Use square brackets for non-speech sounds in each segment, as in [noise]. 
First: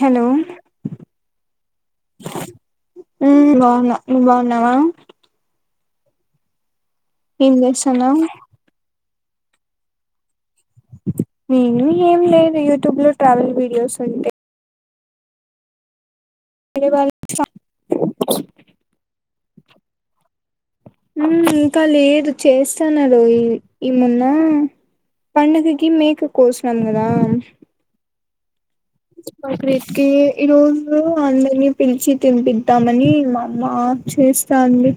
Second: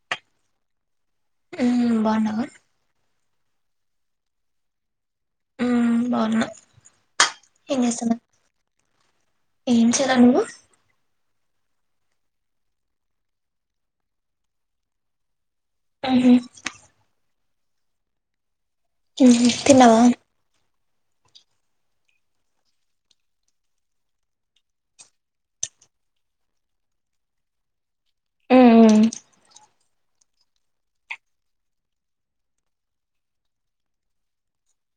Hello ఇం బాగున్నావా ఇం బాగున్నా నువ్వు బాగున్నావా ఇం బాగున్నా ఏం చేస్తన్నావ్ ఏం చేయల నువ్ నేను ఏం లేదు యూట్యూబ్ లో ట్రావెల్ వీడియోస్ అవి ఇం మే వా సం తిన్నావా ఇం ఇంకా లేదు చేస్తాన్నారు ఈ ఈ మొన్న పండుగకి మేక కోసాం కదా మ్మ్ మాక్రకి ఈరోజు అందరిని పిలిచి తినిపిద్దామని మా అమ్మ చేస్తాంది.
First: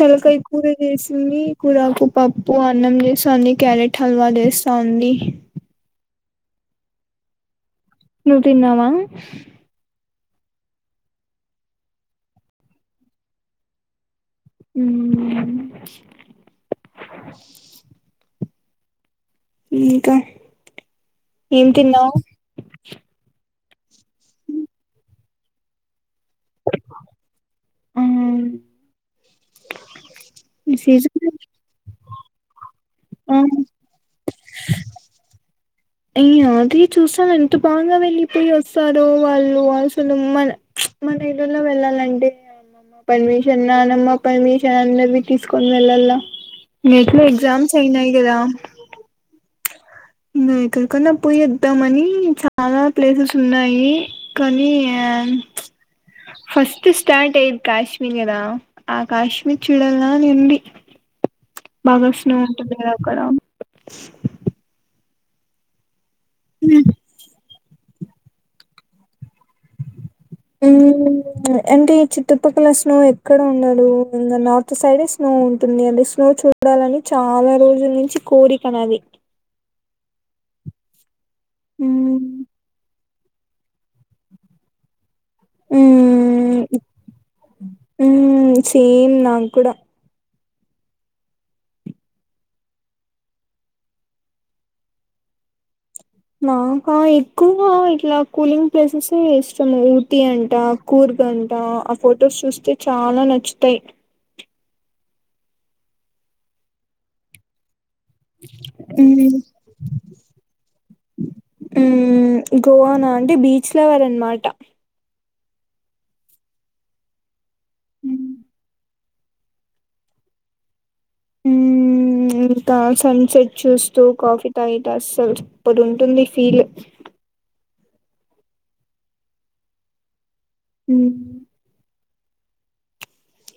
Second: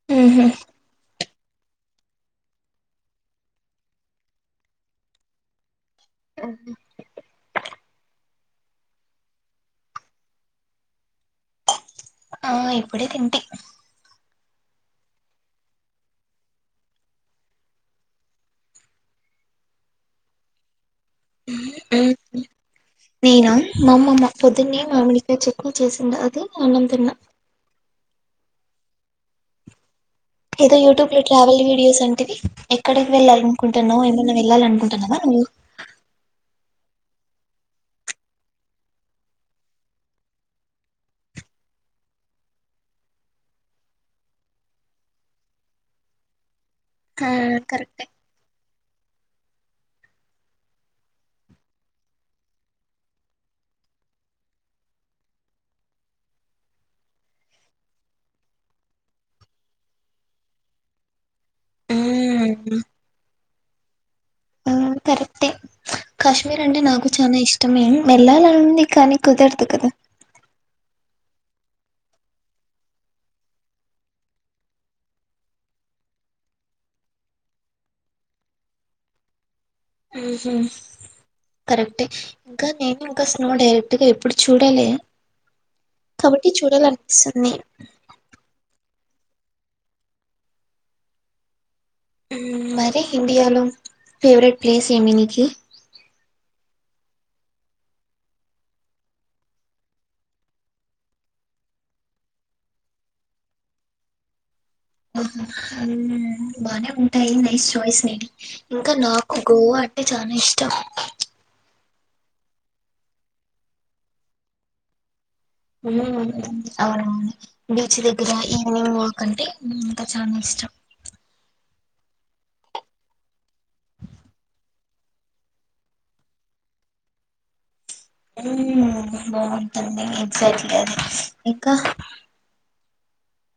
తలకాయ మ్మ్ కూర చేస్ మీ కూరకు పప్పు అన్నం చేస్తాంది. క్యారెట్ హల్వా చేస్తాంది. ఆ నువ్ తిన్నావా ఆ ఇప్పుడే తింటి ఉమ్ ఇంకా ఏం మ్మ్ తిన్నావు నేనా మా అమ్మమ్మ పొద్దున్నే మామిడికాయ చట్నీ చేసిండ అది అన్నంతిన్న ఆ ఏదో యూట్యూబ్ లో ట్రావెల్ వీడియోస్ అంటివి ఎక్కడికి ఆ వెళ్ళాల అనుకుంటున్నావు ఏమైనా వెళ్ళాల అనుకుంటున్నావా నువ్వు యే అది చూసాను. ఎంత బాగా వెళ్ళిపోయి, వస్తారో, వాళ్ళు అసలు మన మన ఇళ్ళల్లో వెళ్ళాలంటే, అమ్మమ్మ పర్మిషన్, నానమ్మ పర్మిషన్, అందరివి తీసుకొని వెళ్ళాల. నీకు ఆ ఎగ్జామ్స్ కరెక్టే అయినాయి కదా ఎక్కడికన్నా పోయిద్దామని చాలా ప్లేసెస్ ఉన్నాయి. కానీ ఫస్ట్ స్టార్ట్ అయ్యేది కాశ్మీర్ కదా. ఆ కాశ్మీర్ చూడలా అని ఉంది బాగా స్నో ఉంటుంది మ్మ్ కదా అక్కడ. ఆ కరెక్టే కాశ్మీర్ అంటే నాకు చాలా ఇష్టమే వెళ్లాలని ఉంది కాని కుదరదు కదా ఉ అంటే ఈ చుట్టుపక్కల స్నో ఎక్కడ ఉండదు. ఇంకా నార్త్ సైడే స్నో ఉంటుంది. అంటే స్నో చూడాలని చాలా రోజుల నుంచి కోరికనది. ఉహు కరెక్ట్ ఏ మ్మ్ ఇంకా నేను ఇంకా స్ నోడే అంటే ఎప్పుడు చూడాలి కాబట్టి మ్మ్ చూడాల అనిపిస్తుంది అం కూడా మరి ఇండియాలో ఫేవరెట్ ప్లేస్ ఏంటి నీకు మాకా ఎక్కువగా ఇట్లా కూలింగ్ ప్లేసెస్ ఏ ఇష్టము. ఊటి అంట, కూర్గ్ అంట, ఆ ఫొటోస్ చూస్తే చాలా నచ్చుతాయి. హ బానే ఉంటాయి నైస్ చాయిస్ ఇంకా మ్మ్ నాకు గోవా అంటే చనా ఇష్టం ఉ గోవానా అంటే బీచ్ లవర్ అనమాట అవునా బీచ్ దగ్గర ఈవనింగ్ ంటే ఇంకా చాలా ఇష్టం హ ఇంకా సన్ సెట్ చూస్తూ కాఫీ తాగితే అస్సలు అప్పుడుంటుంది ఫీల్ ఉ బాగుంటా సర్లే మ్మ్ ఇంకా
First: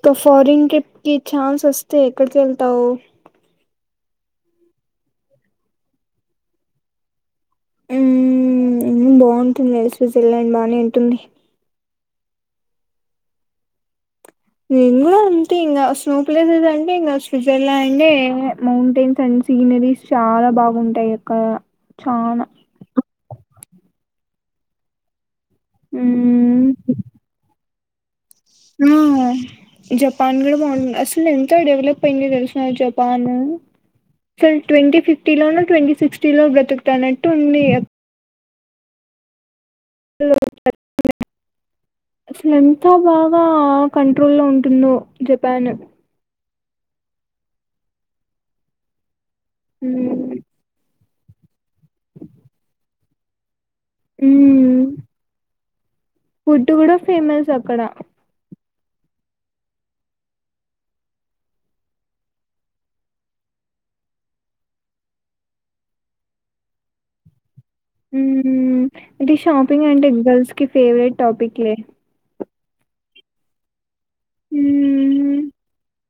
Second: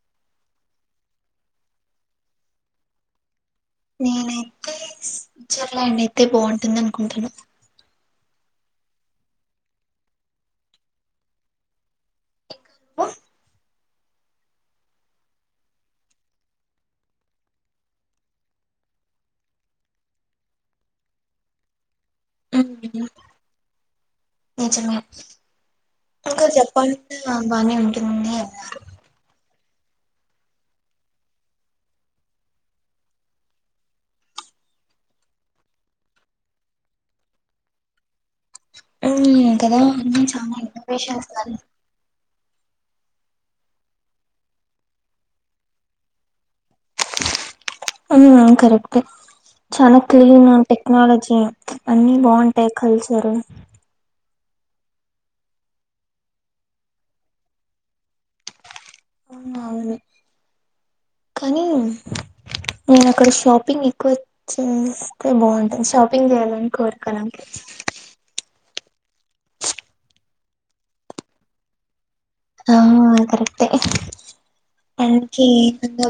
ఒక ఫారెన్ ట్రిప్ కి ఛాన్స్ వస్తే ఎక్కడికి వెళ్తావు నేనైతే స్విజ్జర్లాండ్ అయితే బాగుంటుంది అనుకుంటాను ఉమ్ బాగుంటుంది ఏ సూసి వెళ్ళండి బానే ఉంటుంది నేను కూడా అంతే ఇంకా స్నో ప్లేసెస్ అంటే ఇంకా స్విట్జర్లాండ్ అంటే మౌంటైన్స్ అండ్ సీనరీస్ చాలా బాగుంటాయి అక్క ఉ నిజంగా ఇంకా చెప్పలాంటే బానే ఉంటంది ఉమ్... జపాన్ కూడా బాగుంది అసలు ఎంత డెవలప్ అయిందో తెలుసిన జపాను అసలు ట్వంటీ ఫిఫ్టీలోన ట్వంటీ సిక్స్టీలో బ్రతుకుతాన్నట్టు ఉంది అ కదా అ చ ఇఫర్ేషన్న్నారు అసలు ఎంత బాగా కంట్రోల్ లో ఉంటుందో జపాన్ ఆ కరెక్టే చానా క్లీన్ టెక్నాలజీ స అన్నీ బాగుంటాయి కలిసు సరే ఉమ్ ఫుడ్ కూడా ఫేమస్ అక్కడ అవును కానీ నేను అక్కడ షాపింగ్ ఎక్కువ చేస్తే బాగుంటాంది షాపింగ్ చేయాలని కోరిక నాకి మ్మ్. ఇది షాపింగ్ అంటే గర్ల్స్ కి ఫేవరెట్ టాపిక్ లే ఆ కరెక్టే మ్మ్. అనికి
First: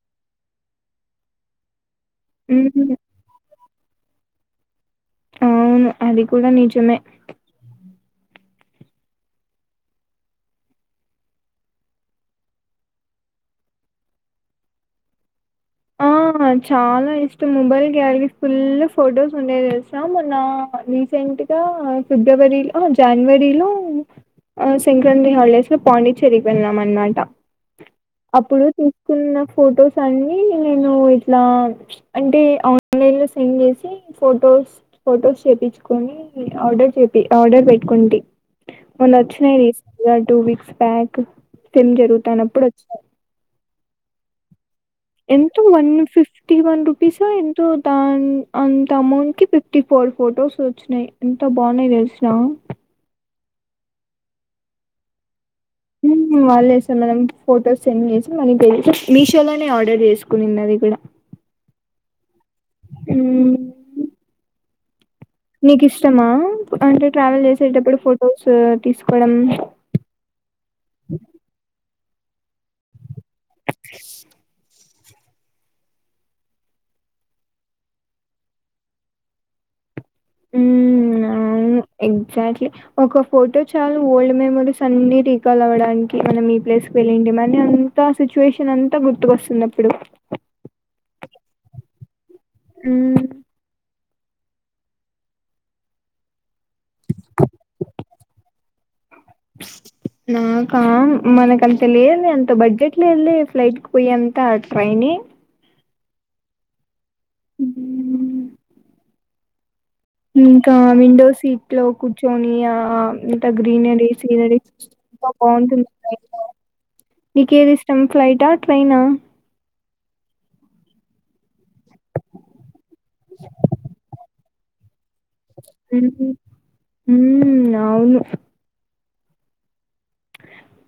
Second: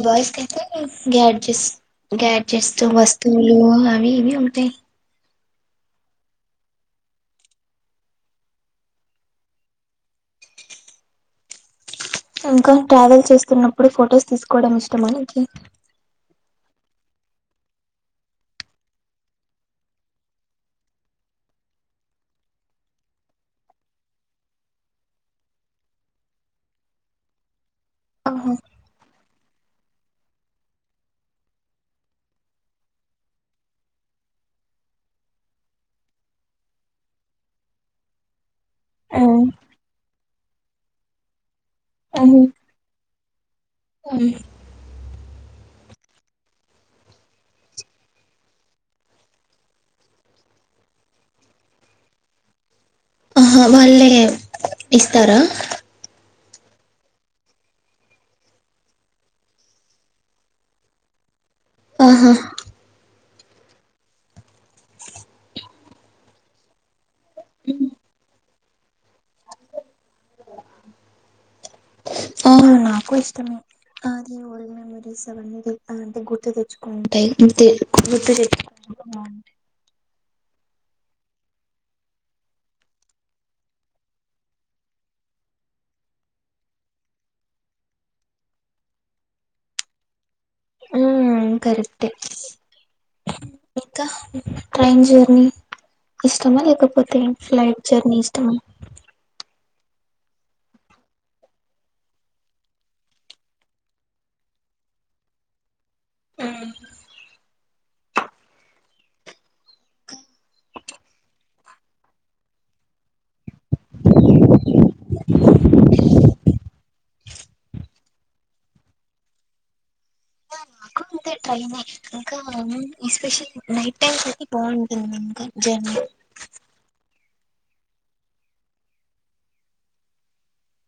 బాయ్స్ కి అయితే గాడ్జెస్ గ్యాడ్జెట్స్ మ్మ్. వస్తువులు అవి ఇవి ఉంటాయి అవును అది కూడా నిజమే ఇంకా ట్రావెల్ చేస్తున్నప్పుడు ఫొటోస్ తీసుకోవడం ఇష్టం మనకి ఆ చాలా ఇష్టం మొబైల్ గ్యాలరీ ఫుల్ ఫొటోస్ ఉండే తెసినాము నా రీసెంట్గా ఫిబ్రవరిలో జనవరిలో ఆ సంక్రాంతి హాలిడేస్ లో పాండిచ్చేరికి వెళ్ళాం అనమాట ఆహా అప్పుడు న్న ఫొటోస్ అన్ని నేను ఇట్లా ప్చ్ అంటే ఆన్లైన్ లో సెండ్ చేసీ ఫోటోస్ ఫోటోస్ చేపిచ్చుకొనీ ఆర్డర్ చెపి ఆర్డర్ పెట్టుకుంటీ. మొన్న ఉమ్ ఒచ్చినయి రీస్ వన్ టూ వీక్స్ బ్యాక్ ఫిన్ అవును జరుగుతానప్పుడు వచ్చినాడ్. [unintelligible] మన్న ఫిఫ్టీ వన్ రూపీసో ఎంతో దాన్ అంత అమౌంట్ కి ఫిఫ్టీ ఫోర్ ఫొటోస్ వచ్చినయి ఎంత బాగున్నాయి తెలిసునా. ఆహా వాళ్ళే ఇస్తారా ఉమ్ వాళ్ళే ఇస్తార్ మనం ఫోటోస్ సెండ్ చేసి మనీ పే చేసి మీషోలోనే ఆర్డర్ చేసుకునింది అది కూడా. ఆహా ఊ నీకు ఇష్టమా అంటే ట్రావెల్ చేసేటప్పుడు ఫొటోస్ ఆ తీసుకోవడం. కు ఇష్టమే. స్ బాటల్స్ అవన్నీ తెత్తా అంటే గుర్తు తెచ్చుకో ఉంటయి గుర్తు తెచ్చుకు బాగుంటద్ ఉమ్ అవును ఎగ్జాక్ట్లీ ఒక ఫోటో చాలు ఓల్డ్ మెమోరీస్ అన్ని రీకాల్ అవ్వడానికి మనం ఈ ప్లేస్కి వెళ్ళింటి మని అంతా సిచ్యువేషన్ అంతా గుర్తుకొస్తుంది అప్పుడు. అవున్ కరెక్టే. మ్మ్ ఇంకా ట్రైన్ జర్నీ, ఇష్టమా లేకపోతే ఫ్లైట్ జర్నీ ఇష్టమా. నాకా మనకి అంత లేద్ లే అంత బడ్జెట్ లేదులే ఫ్లైట్ కి పోయంత ట్రైనే. ఆ హ ఇంకా విండో సీట్ లో కూర్చోని ఆ అంత గ్రీనరీ సీనరీ చూస్తుంటే ఎంత బాగుంటుంది ట్రైన్లో. నీకేది ఇష్టం ఫ్లైటా ట్రైనా. తే ట్రైనే ఇంకా ముంద్ ఎస్పెషల్ నైట్ టైమ్స్ అయితే బాగుంటుంది ఇంకా జర్నీ. ఉ అవును.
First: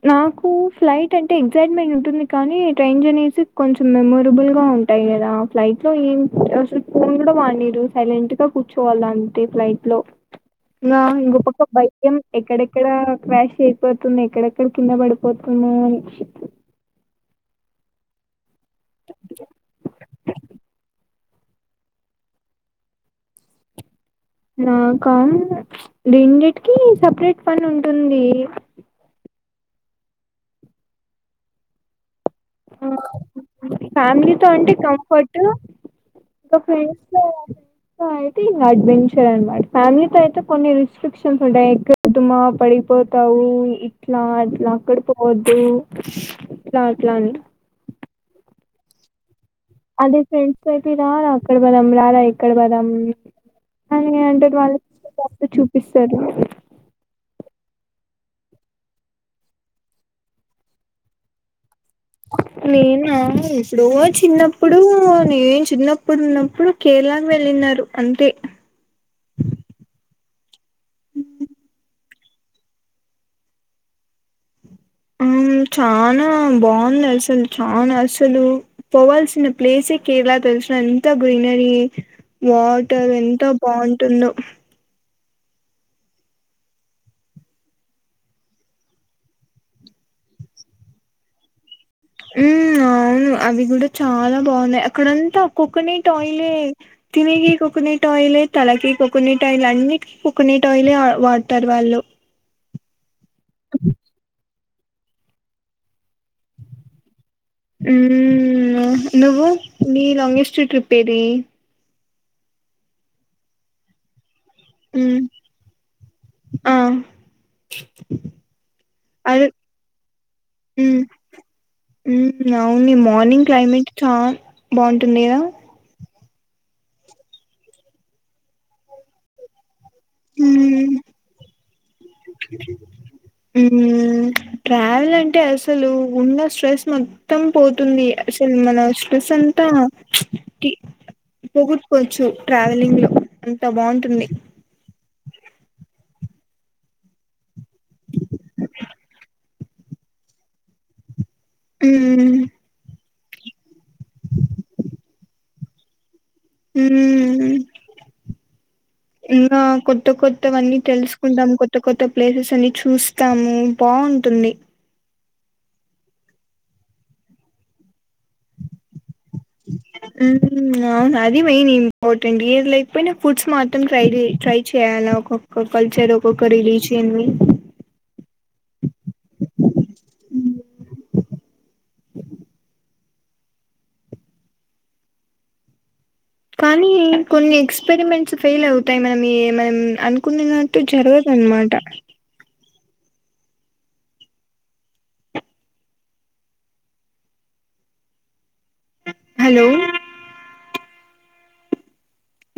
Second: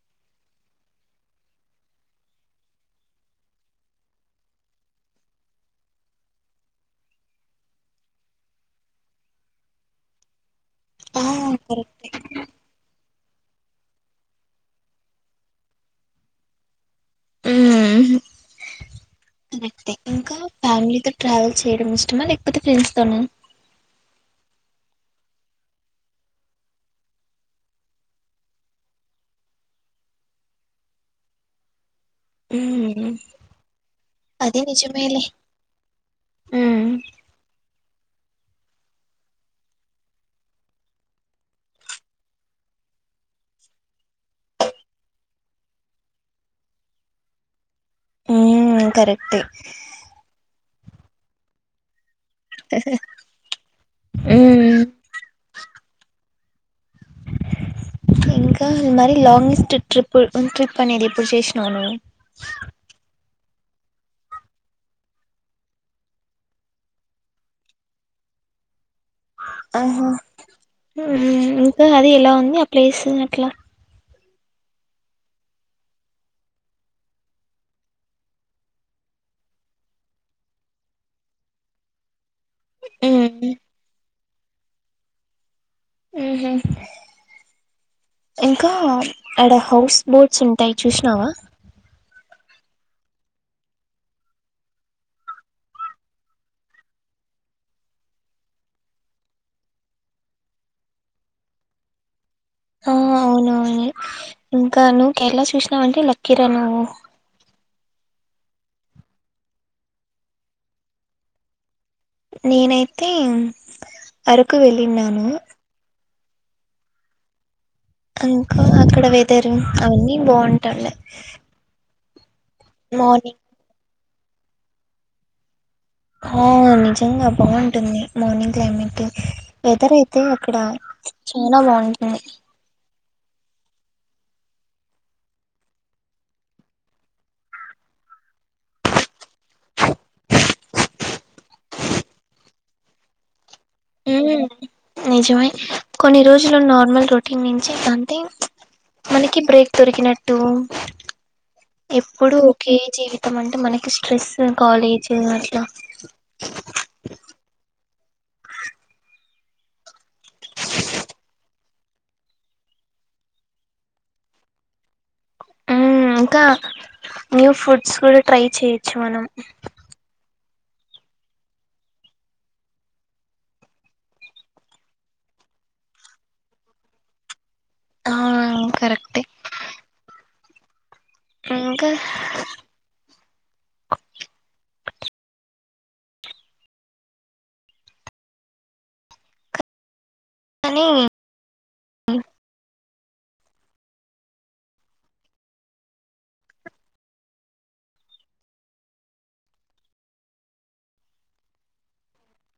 నాకు ఫ్లైట్ అంటే ఎగ్సైట్మెంట్ ఉంటుంది కానీ ట్రైన్ జర్నీస్ కొంచెం మెమొరబుల్ గా ఉంటాయి కదా ఫ్లైట్ లో ఏం అసలు ఫోన్ కూడా వాడ్నీరు సైలెంట్ గా కూర్చోవాల అంతే ఫ్లైట్ లో. నా ఆ ఇంకొ పక్క కరెక్ట్ భయ్యం ఎక్కడెక్కడా వాయిస్ ఐ పోతుంది నీద్ ఎక్కడెక్కడ కింద పడిపోతున్నా అని హ్మ హు ఇంకా ఫ్యామిలీతో ట్రావెల్ చేయడం ఇష్టమా లేకపోతే ఫ్రెండ్స్ తోన. నాకా ప్చ్ రెండిటికీ సపరేట్ పని ఉంటుందీ. ఉమ్ ఫ్యామిలీతో అది అంటే నిజమేలే కంఫర్ట్ ఇంక ఉమ్ ఫ్రెండ్స్ తో అయితే ఇంగ అడ్వెంచర్ అనమాట ఫ్యామిలీతో అయితే కొన్ని రిస్ట్రిక్షన్స్ ఉంటాయి ఎక్కద్దుమా పడిపోతావు ఇట్లా అట్లా అక్కడ పోవద్దూ ఇట్లా ట్లాని ఆ కరెక్టే. అదే ఫ్రెండ్స్ తో ఐ కి రారా అక్కడ పోదాం రారా ఇక్కడ పోదాం అనీ అంటరు వాళ్ళు చూపిస్తరు ఇంకా మరి లాంగెస్ట్ ట్రిప్ ట్రిప్ అనేది ఎప్పుడు చేసినవ్ నువ్వు. నేనా ఇస్ ఏప్పుడో చిన్నప్పుడు నేన్ చిన్నప్పుడున్నప్పుడు కేరళాకి వెళ్ళిన్నారు అంతే ఆహా ఇంకా అది ఎలా ఉంది ఆ ప్లేస్ అట్లా అవును చానా బాగుంది అసలు చానా అసలు పోవల్సిన ప్లేసే కేర్ల తెల్సా ఎంత గ్రీనరీ వాటర్ ఎంతో ఉమ్ బాగుంటుందో ఇంకా ఆడ హౌస్ బోట్స్ ఉంటాయి చూసినావా మ్మ్ అవును అవి కూడా చాలా బాగున్నాయి అక్కడంతా కోకోనట్ ఆయిలే తినేకి కోకోనట్ ఆయిలే తలకి కోకోనట్ ఆయిల్ అన్నికి కోకోనట్ ఆయిలే వాడతారు వాళ్ళు ఆ అవునవును ఇంకా నువ్వు కేరళ చూసినావంటే లక్కీరా నువ్వు నువ్వు నీ లాంగెస్ట్ ట్రిప్ ఏది నేనైతే అరకు హ్మ్ వెళ్ళిన్నాను ఆ ఇంకా అక్కడ అదే వెదరు అవన్నీ బాగుంటాలే మ్మ్ నావ్ నీ మార్నింగ్ క్లైమేట్ చా బాగుంటుంది కదా ఆ నిజంగా బాగుంటుంది మార్నింగ్ క్లైమేట్ వెదర్ అయితే అక్కడ చ చాలా బాగుంటాయి మ్మ్ ట్రావెల్ అంటే అసలు ఉన్న స్ట్రెస్ మొత్తం పోతుంది అసలు మన స్ ప్రసంత టి పోొగొట్టుకోవచ్చు ట్రావెలింగ్ లో అంత బాగుంటుంది నిజమే కొన్ని రోజులు నార్మల్ రొటీన్ నుంచి అంటే మనకి బ్రేక్ దొరికినట్టు ఎప్పుడు హ్మ్ ఓకే జీవిత్ అంటే మనకి స్ట్రెస్ కాలేజ్ అట్లా మ్మ్ ఇరాకు కొత్త కొత్తవన్నీ తెలుసుకుంటాం కొత్ కొత్త కొత్త ప్లేసెస్ అన్ని చూస్తాము బాగుంటుంది అయ్ ఇంకా న్యూ ఫుడ్స్ కూడా ట్రై చేయచ్చు మనం మ్మ్ అవును అది మెయిన్ ఇంపార్టెంట్ ఏది లేకపోయినా ఫుడ్స్ మాత్రం ట్రైల్ ట్రై చేయ్యాలా ఒక్కొక్క కల్చర్ ఒక్కొక్క రిలీజియని ఆ కరెక్టే మ్మ్ మ్మ్ ఇంకా కానీ కొన్ని ఎక్స్పరిమెంట్స్ ఫెయిల్ అవుతాయి మనం ఎమన్ అన్ కొన్నినట్టు కానీ జరగదు అన్నమాట హలో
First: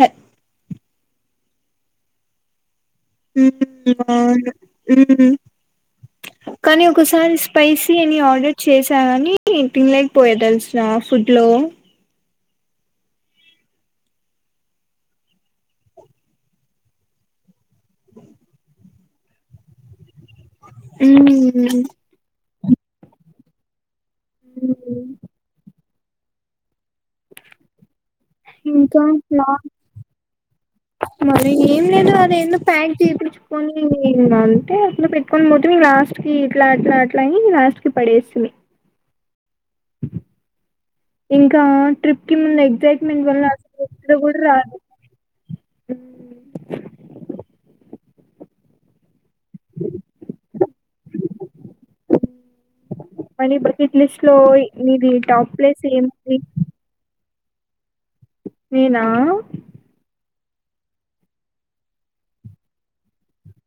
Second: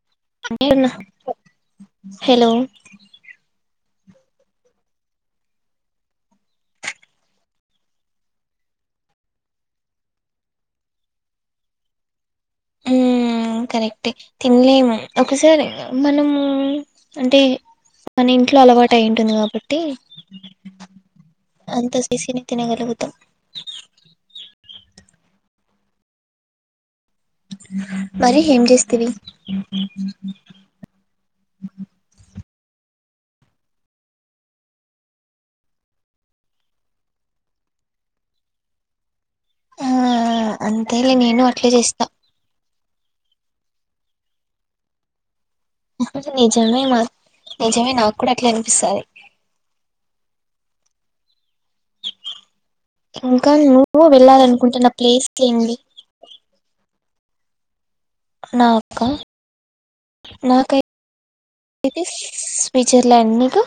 ఆహ్ హలో, కానీ ఒకసారి స్పైసీ అని ఆర్డర్ చేసా కాని తినలేకపోయ తెలుసా ఫుడ్ లో. ఉమ్ కరెక్టే తినలేము ఒకసారి మనము అంటే మన ఇంట్లో అలవాటు అయి ఉంటుంది కాబట్టి. ఉమ్ ఉమ్మ్. తినగలుగుతం. ఉమ్ ఉమ్ మరి ఏం ఇంకా చేస్తివి లా మరి ఏం లేదు అది ఏందోప్యాట్ చేయి తుడుచుకొని ఇంక అంటే అక్కడ పెట్టుకొని పోతే లాస్ట్ కి ఇట్లా అట్లా అట్లా అయి లాస్ట్ కి పడేసింది. ఆ అంతేలే నేను ఇంకా అట్లే చేస్తా ట్రిప్ కి ముందు ఎక్సైట్. నేను కొన్న అసలుతిలో కూడా రాదు. ఇది ఉమ్, నిజమే మా నిజమే నాకు. కూడా అట్లా అనిపిస్తాది. ఇంకా మనీ నువ్వు బకిట్లిస్లో వెళ్ళాలనుకుంటున్న నీది ప్లేస్ టాప్ ఏంది ప్లేస్ ఏంది. నేనా, నాకా నాకైతే స్విట్జర్లాండ్ నీకు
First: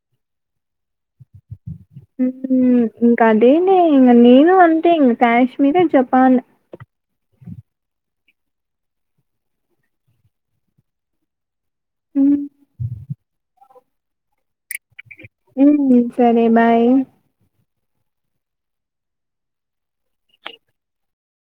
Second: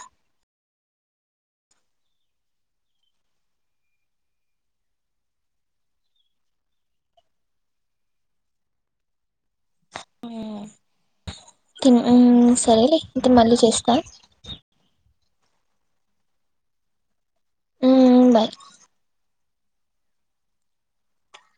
ఉమ్ ఇంకా అదేనే ఇంక నేను అంతే ఇంక కాశ్మీర్ జపాన్. మ్మ్ ఉమ్ సరేలే ఇంక మళ్ళీ చేస్తా క్క ఉమ్ సరే బాయ్. ఉమ్ బాయ్.